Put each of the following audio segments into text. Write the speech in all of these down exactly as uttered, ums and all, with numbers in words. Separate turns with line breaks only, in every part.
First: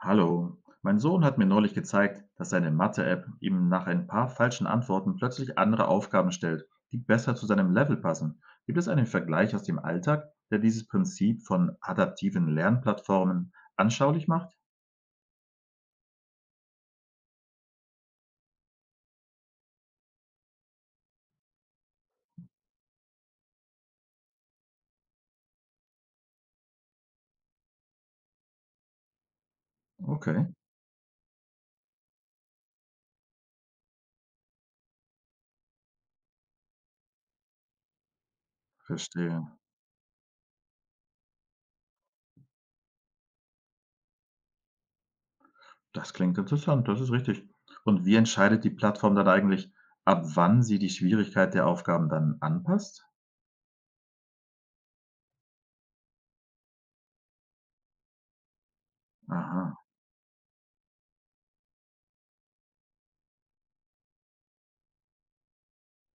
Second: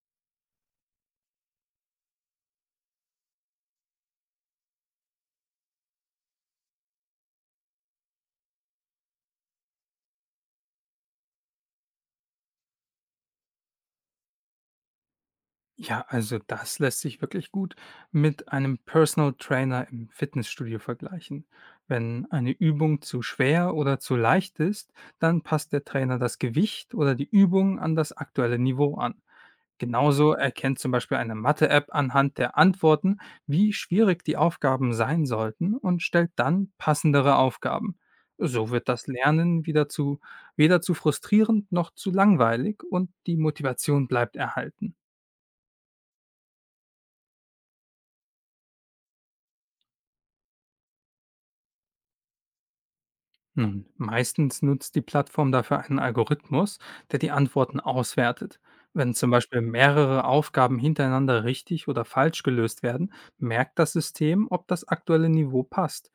Hallo, mein Sohn hat mir neulich gezeigt, dass seine Mathe-App ihm nach ein paar falschen Antworten plötzlich andere Aufgaben stellt, die besser zu seinem Level passen. Gibt es einen Vergleich aus dem Alltag, der dieses Prinzip von adaptiven Lernplattformen anschaulich macht?
Ja, also das lässt sich wirklich gut mit einem Personal Trainer im Fitnessstudio vergleichen. Wenn eine Übung zu schwer oder zu leicht ist, dann passt der Trainer das Gewicht oder die Übung an das aktuelle Niveau an. Genauso
Okay,
erkennt zum Beispiel eine Mathe-App anhand der Antworten, wie schwierig die Aufgaben sein sollten, und stellt dann passendere Aufgaben. So wird das
verstehe.
Lernen wieder zu, weder zu frustrierend noch zu langweilig, und die Motivation bleibt erhalten.
Das klingt interessant, das ist richtig. Und wie entscheidet die Plattform dann eigentlich, ab wann sie die Schwierigkeit der Aufgaben dann anpasst?
Nun, meistens nutzt die Plattform dafür einen Algorithmus, der die Antworten auswertet. Wenn zum Beispiel
Aha,
mehrere Aufgaben hintereinander richtig oder falsch gelöst werden, merkt das System, ob das aktuelle Niveau passt.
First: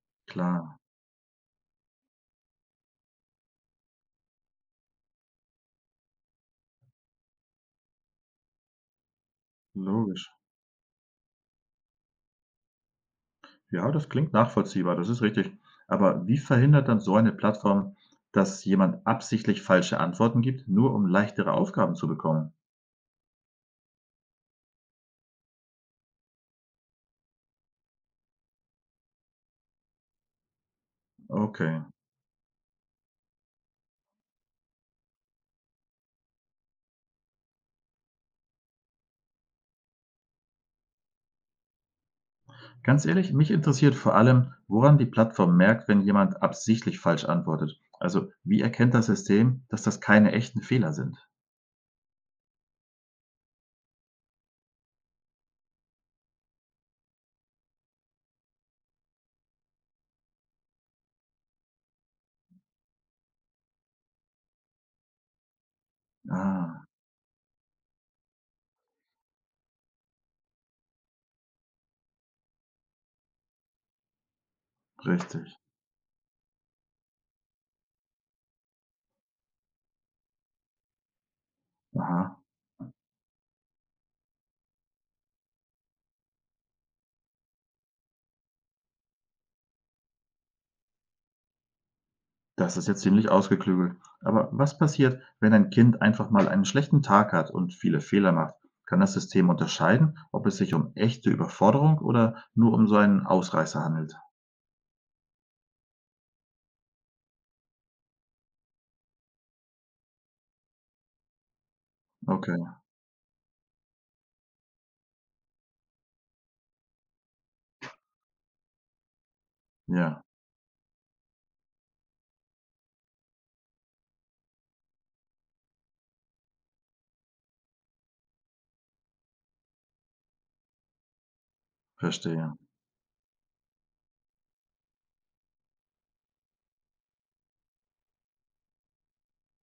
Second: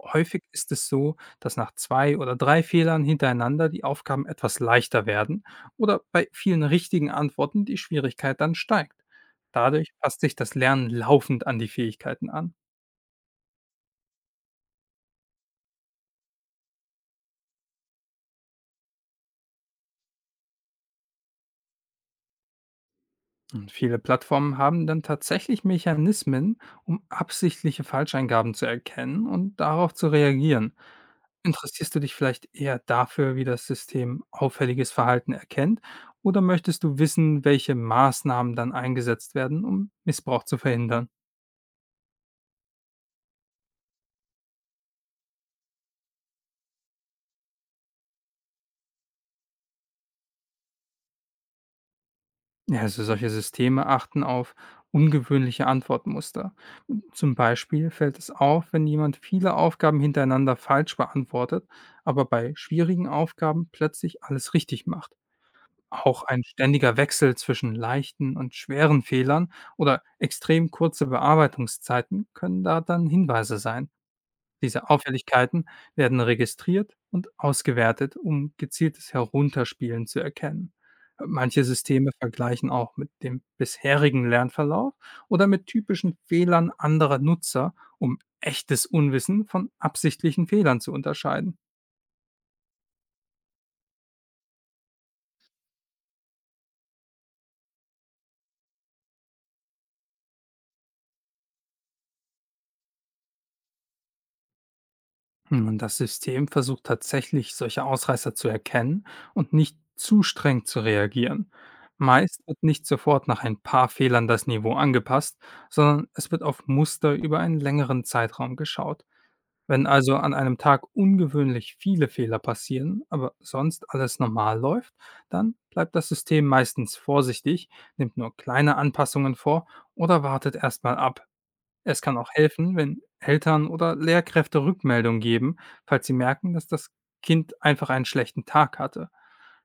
Häufig ist
klar,
es so, dass nach zwei oder drei Fehlern hintereinander die Aufgaben etwas leichter werden oder bei vielen richtigen Antworten die Schwierigkeit dann steigt. Dadurch passt
logisch.
sich das Lernen laufend an die Fähigkeiten an.
Ja, das klingt nachvollziehbar, das ist richtig. Aber wie verhindert dann so eine Plattform, dass jemand absichtlich falsche Antworten gibt, nur um leichtere Aufgaben zu bekommen?
Und viele Plattformen haben dann tatsächlich Mechanismen, um absichtliche Falscheingaben zu erkennen und darauf zu reagieren.
Okay.
Interessierst du dich vielleicht eher dafür, wie das System auffälliges Verhalten erkennt, oder möchtest du wissen, welche Maßnahmen dann eingesetzt werden, um Missbrauch zu verhindern?
Ganz ehrlich, mich interessiert vor allem, woran die Plattform merkt, wenn jemand absichtlich falsch antwortet. Also, wie erkennt das System, dass das keine echten Fehler sind?
Ja, also solche Systeme achten auf ungewöhnliche Antwortmuster. Zum Beispiel fällt es auf, wenn jemand viele Aufgaben hintereinander falsch beantwortet, aber bei schwierigen Aufgaben plötzlich alles richtig macht. Auch ein
Ah,
ständiger Wechsel zwischen leichten und schweren Fehlern oder extrem kurze Bearbeitungszeiten können da dann Hinweise sein. Diese
richtig.
Auffälligkeiten werden registriert und ausgewertet, um gezieltes Herunterspielen zu erkennen. Manche Systeme
Aha.
vergleichen auch mit dem bisherigen Lernverlauf oder mit typischen Fehlern anderer Nutzer, um echtes Unwissen von absichtlichen Fehlern zu unterscheiden.
Das ist jetzt ziemlich ausgeklügelt. Aber was passiert, wenn ein Kind einfach mal einen schlechten Tag hat und viele Fehler macht? Kann das System unterscheiden, ob es sich um echte Überforderung oder nur um so einen Ausreißer handelt?
Hm, Und das System versucht tatsächlich, solche Ausreißer zu erkennen und nicht zu streng zu reagieren. Meist wird
Okay,
nicht sofort nach ein paar Fehlern das Niveau angepasst, sondern es wird auf Muster über einen längeren Zeitraum geschaut. Wenn also
ja,
an einem Tag ungewöhnlich viele Fehler passieren, aber sonst alles normal läuft, dann bleibt das System meistens vorsichtig, nimmt nur kleine Anpassungen vor oder wartet erstmal ab. Es kann auch
verstehe.
helfen, wenn Eltern oder Lehrkräfte Rückmeldung geben, falls sie merken, dass das Kind einfach einen schlechten Tag hatte.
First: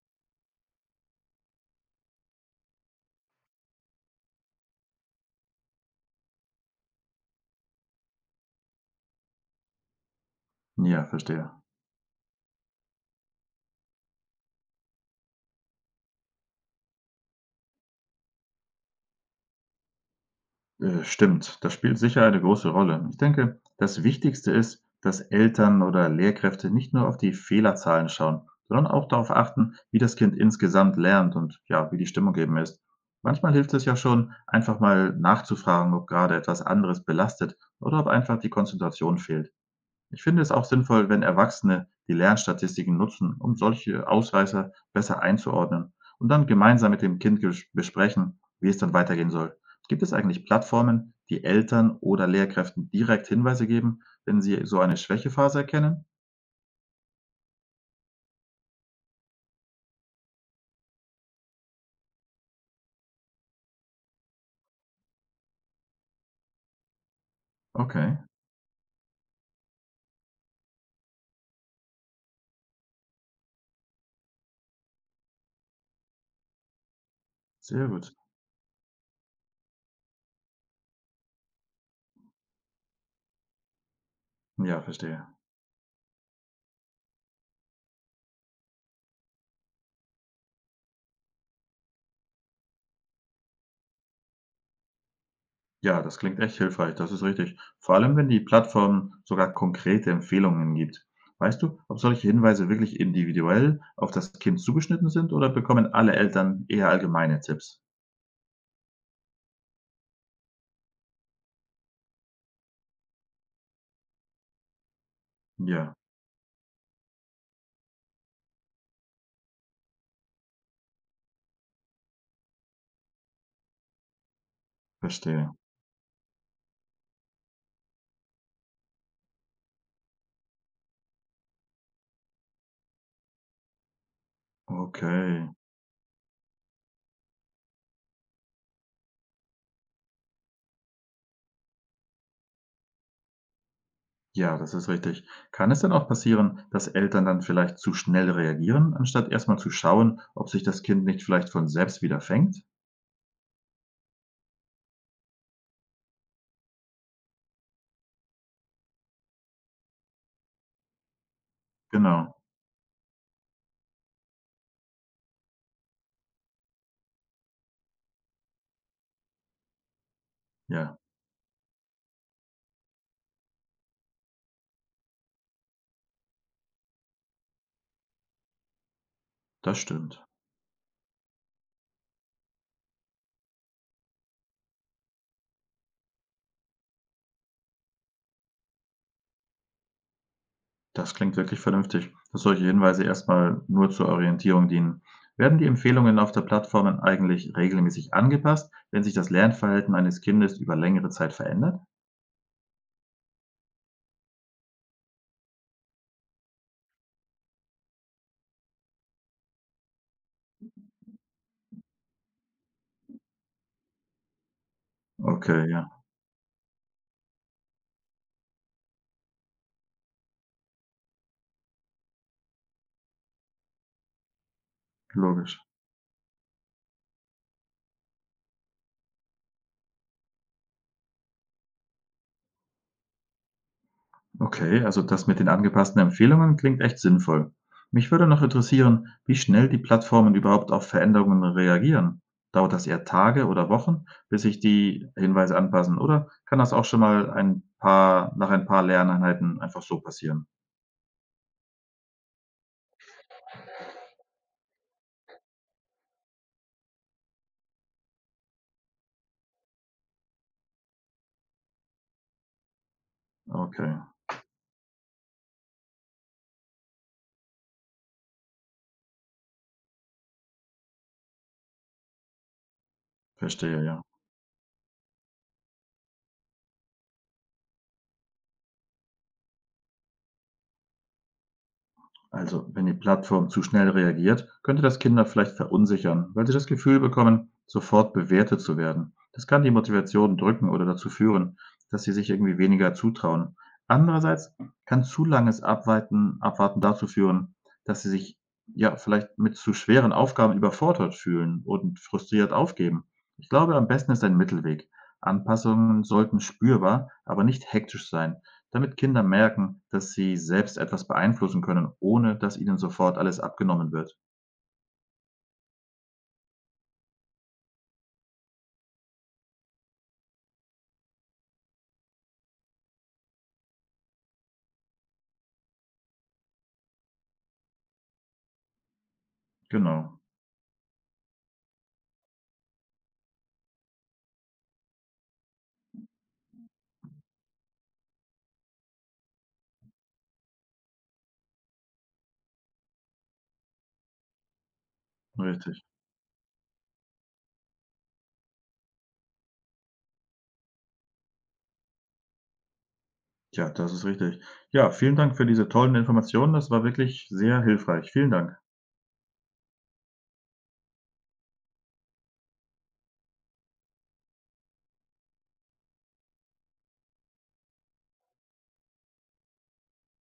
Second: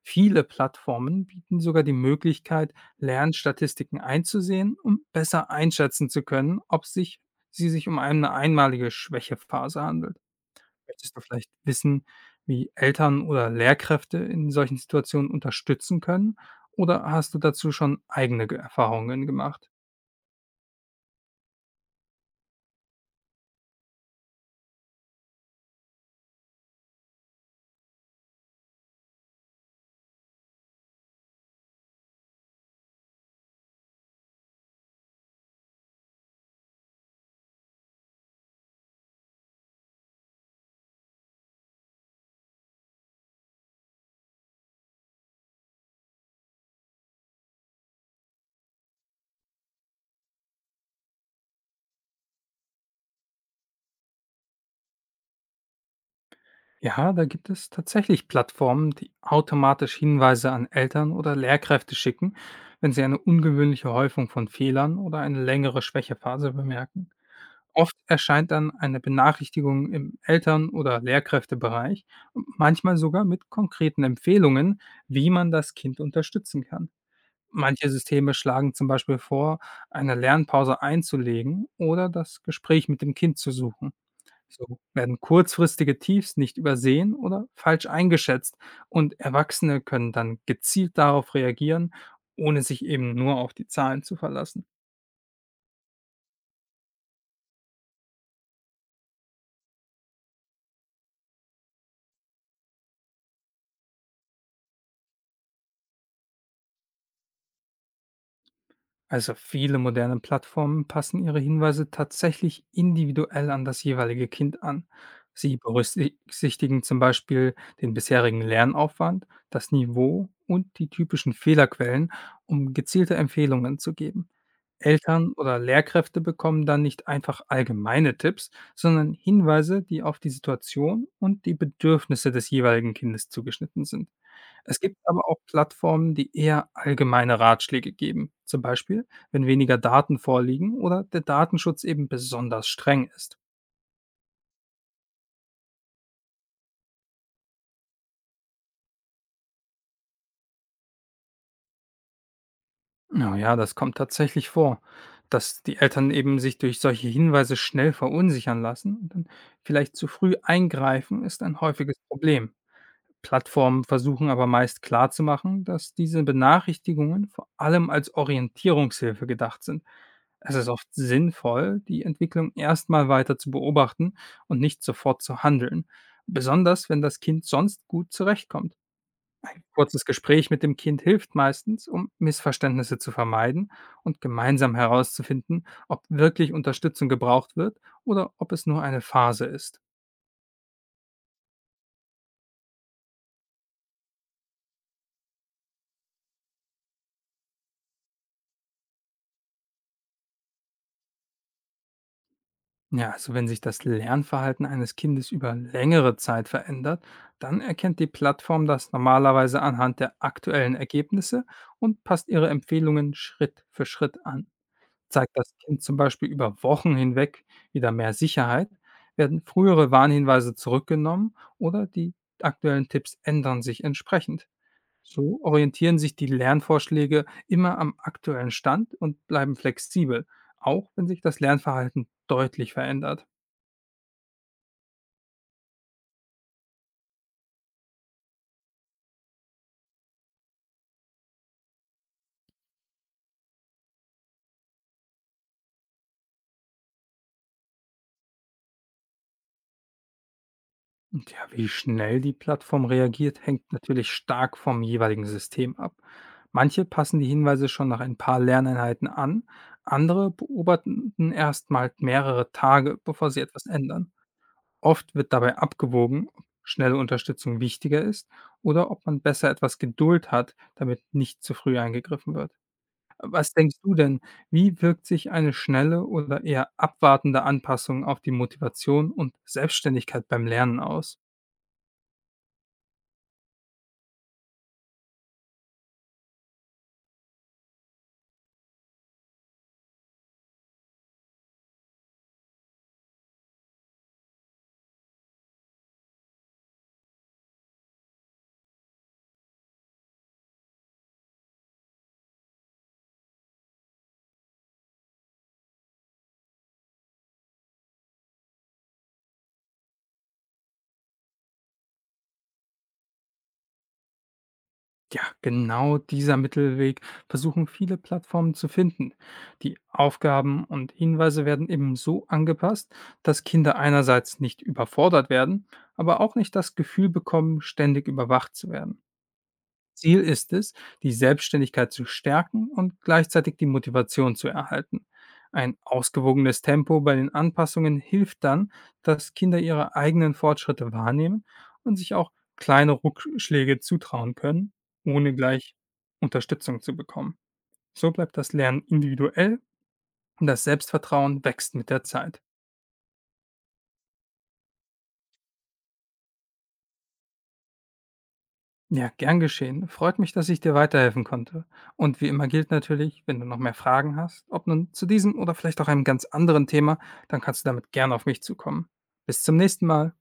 Viele Plattformen bieten sogar die Möglichkeit, Lernstatistiken einzusehen, um besser einschätzen zu können, ob sich, sie sich um eine einmalige Schwächephase handelt.
Ja,
Möchtest du
verstehe.
vielleicht wissen, wie Eltern oder Lehrkräfte in solchen Situationen unterstützen können? Oder hast du dazu schon eigene Ge- Erfahrungen gemacht?
Äh, stimmt, das spielt sicher eine große Rolle. Ich denke, das Wichtigste ist, dass Eltern oder Lehrkräfte nicht nur auf die Fehlerzahlen schauen, sondern auch darauf achten, wie das Kind insgesamt lernt und ja, wie die Stimmung eben ist. Manchmal hilft es ja schon, einfach mal nachzufragen, ob gerade etwas anderes belastet oder ob einfach die Konzentration fehlt. Ich finde es auch sinnvoll, wenn Erwachsene die Lernstatistiken nutzen, um solche Ausreißer besser einzuordnen und dann gemeinsam mit dem Kind ges- besprechen, wie es dann weitergehen soll. Gibt es eigentlich Plattformen, die Eltern oder Lehrkräften direkt Hinweise geben, wenn sie so eine Schwächephase erkennen?
Ja, da gibt es tatsächlich Plattformen, die automatisch Hinweise an Eltern oder Lehrkräfte schicken, wenn sie eine ungewöhnliche Häufung von Fehlern oder eine längere Schwächephase bemerken. Oft
Okay,
erscheint dann eine Benachrichtigung im Eltern- oder Lehrkräftebereich, und manchmal sogar mit konkreten Empfehlungen, wie man das Kind unterstützen kann.
sehr
Manche
gut.
Systeme schlagen zum Beispiel vor, eine Lernpause einzulegen oder das Gespräch mit dem Kind zu suchen. So
Ja,
werden
verstehe.
kurzfristige Tiefs nicht übersehen oder falsch eingeschätzt, und Erwachsene können dann gezielt darauf reagieren, ohne sich eben nur auf die Zahlen zu verlassen.
Ja, das klingt echt hilfreich, das ist richtig. Vor allem, wenn die Plattform sogar konkrete Empfehlungen gibt. Weißt du, ob solche Hinweise wirklich individuell auf das Kind zugeschnitten sind oder bekommen alle Eltern eher allgemeine Tipps?
Also viele moderne Plattformen passen ihre Hinweise tatsächlich individuell an das jeweilige Kind an. Sie
Ja,
berücksichtigen zum Beispiel den bisherigen Lernaufwand, das Niveau und die typischen Fehlerquellen, um gezielte Empfehlungen zu geben. Eltern
verstehe.
oder Lehrkräfte bekommen dann nicht einfach allgemeine Tipps, sondern Hinweise, die auf die Situation und die Bedürfnisse des jeweiligen Kindes zugeschnitten sind. Es gibt aber auch
Okay.
Plattformen, die eher allgemeine Ratschläge geben, zum Beispiel, wenn weniger Daten vorliegen oder der Datenschutz eben besonders streng ist.
Ja, das ist richtig. Kann es denn auch passieren, dass Eltern dann vielleicht zu schnell reagieren, anstatt erstmal zu schauen, ob sich das Kind nicht vielleicht von selbst wieder fängt?
Oh ja, das kommt tatsächlich vor, dass die Eltern eben sich durch solche Hinweise schnell verunsichern lassen und dann vielleicht zu früh eingreifen, ist ein häufiges
Genau.
Problem. Plattformen versuchen aber meist klarzumachen, dass diese Benachrichtigungen vor allem als Orientierungshilfe gedacht sind. Es ist oft
Ja,
sinnvoll, die Entwicklung erstmal weiter zu beobachten und nicht sofort zu handeln, besonders wenn das Kind sonst gut zurechtkommt.
das
Kurzes
stimmt.
Gespräch mit dem Kind hilft meistens, um Missverständnisse zu vermeiden und gemeinsam herauszufinden, ob wirklich Unterstützung gebraucht wird oder ob es nur eine Phase ist.
Das klingt wirklich vernünftig, dass solche Hinweise erstmal nur zur Orientierung dienen. Werden die Empfehlungen auf der Plattform eigentlich regelmäßig angepasst, wenn sich das Lernverhalten eines Kindes über längere Zeit verändert?
Ja, also wenn sich das Lernverhalten eines Kindes über längere Zeit verändert, dann erkennt die Plattform das normalerweise anhand der aktuellen Ergebnisse und passt ihre Empfehlungen Schritt für Schritt an. Zeigt das
Okay,
Kind zum
ja,
Beispiel über Wochen hinweg wieder mehr Sicherheit, werden frühere Warnhinweise zurückgenommen oder die aktuellen Tipps ändern sich entsprechend. So
logisch.
orientieren sich die Lernvorschläge immer am aktuellen Stand und bleiben flexibel, auch wenn sich das Lernverhalten deutlich verändert.
Okay, also das mit den angepassten Empfehlungen klingt echt sinnvoll. Mich würde noch interessieren, wie schnell die Plattformen überhaupt auf Veränderungen reagieren. Dauert das eher Tage oder Wochen, bis sich die Hinweise anpassen, oder kann das auch schon mal ein paar nach ein paar Lerneinheiten einfach so passieren?
Und ja, wie schnell die Plattform reagiert, hängt natürlich stark vom jeweiligen System ab. Manche passen die Hinweise schon nach ein paar Lerneinheiten an, andere beobachten erst mal mehrere Tage, bevor sie etwas
Okay.
ändern. Oft wird dabei abgewogen, ob schnelle Unterstützung wichtiger ist oder ob man besser etwas Geduld hat, damit nicht zu früh eingegriffen wird. Was denkst
Verstehe,
du
ja.
denn, wie wirkt sich eine schnelle oder eher abwartende Anpassung auf die Motivation und Selbstständigkeit beim Lernen aus?
Also, wenn die Plattform zu schnell reagiert, könnte das Kinder vielleicht verunsichern, weil sie das Gefühl bekommen, sofort bewertet zu werden. Das kann die Motivation drücken oder dazu führen, dass sie sich irgendwie weniger zutrauen. Andererseits kann zu langes Abweiten, Abwarten dazu führen, dass sie sich ja vielleicht mit zu schweren Aufgaben überfordert fühlen und frustriert aufgeben. Ich glaube, am besten ist ein Mittelweg. Anpassungen sollten spürbar, aber nicht hektisch sein. Damit Kinder merken, dass sie selbst etwas beeinflussen können, ohne dass ihnen sofort alles abgenommen wird.
Ja, genau dieser Mittelweg versuchen viele Plattformen zu finden. Die Aufgaben und Hinweise werden eben so angepasst, dass Kinder einerseits nicht überfordert werden, aber auch nicht das Gefühl bekommen, ständig überwacht zu werden. Ziel
Genau,
ist es, die Selbstständigkeit zu stärken und gleichzeitig die Motivation zu erhalten. Ein ausgewogenes Tempo bei den Anpassungen hilft dann, dass Kinder ihre eigenen Fortschritte wahrnehmen und sich auch kleine Rückschläge zutrauen können, ohne gleich
richtig.
Unterstützung zu bekommen. So bleibt das Lernen individuell und das Selbstvertrauen wächst mit der Zeit.
Ja, das ist richtig. Ja, vielen Dank für diese tollen Informationen. Das war wirklich sehr hilfreich. Vielen Dank.
Ja, gern geschehen. Freut mich, dass ich dir weiterhelfen konnte. Und wie immer gilt natürlich, wenn du noch mehr Fragen hast, ob nun zu diesem oder vielleicht auch einem ganz anderen Thema, dann kannst du damit gern auf mich zukommen. Bis zum nächsten Mal.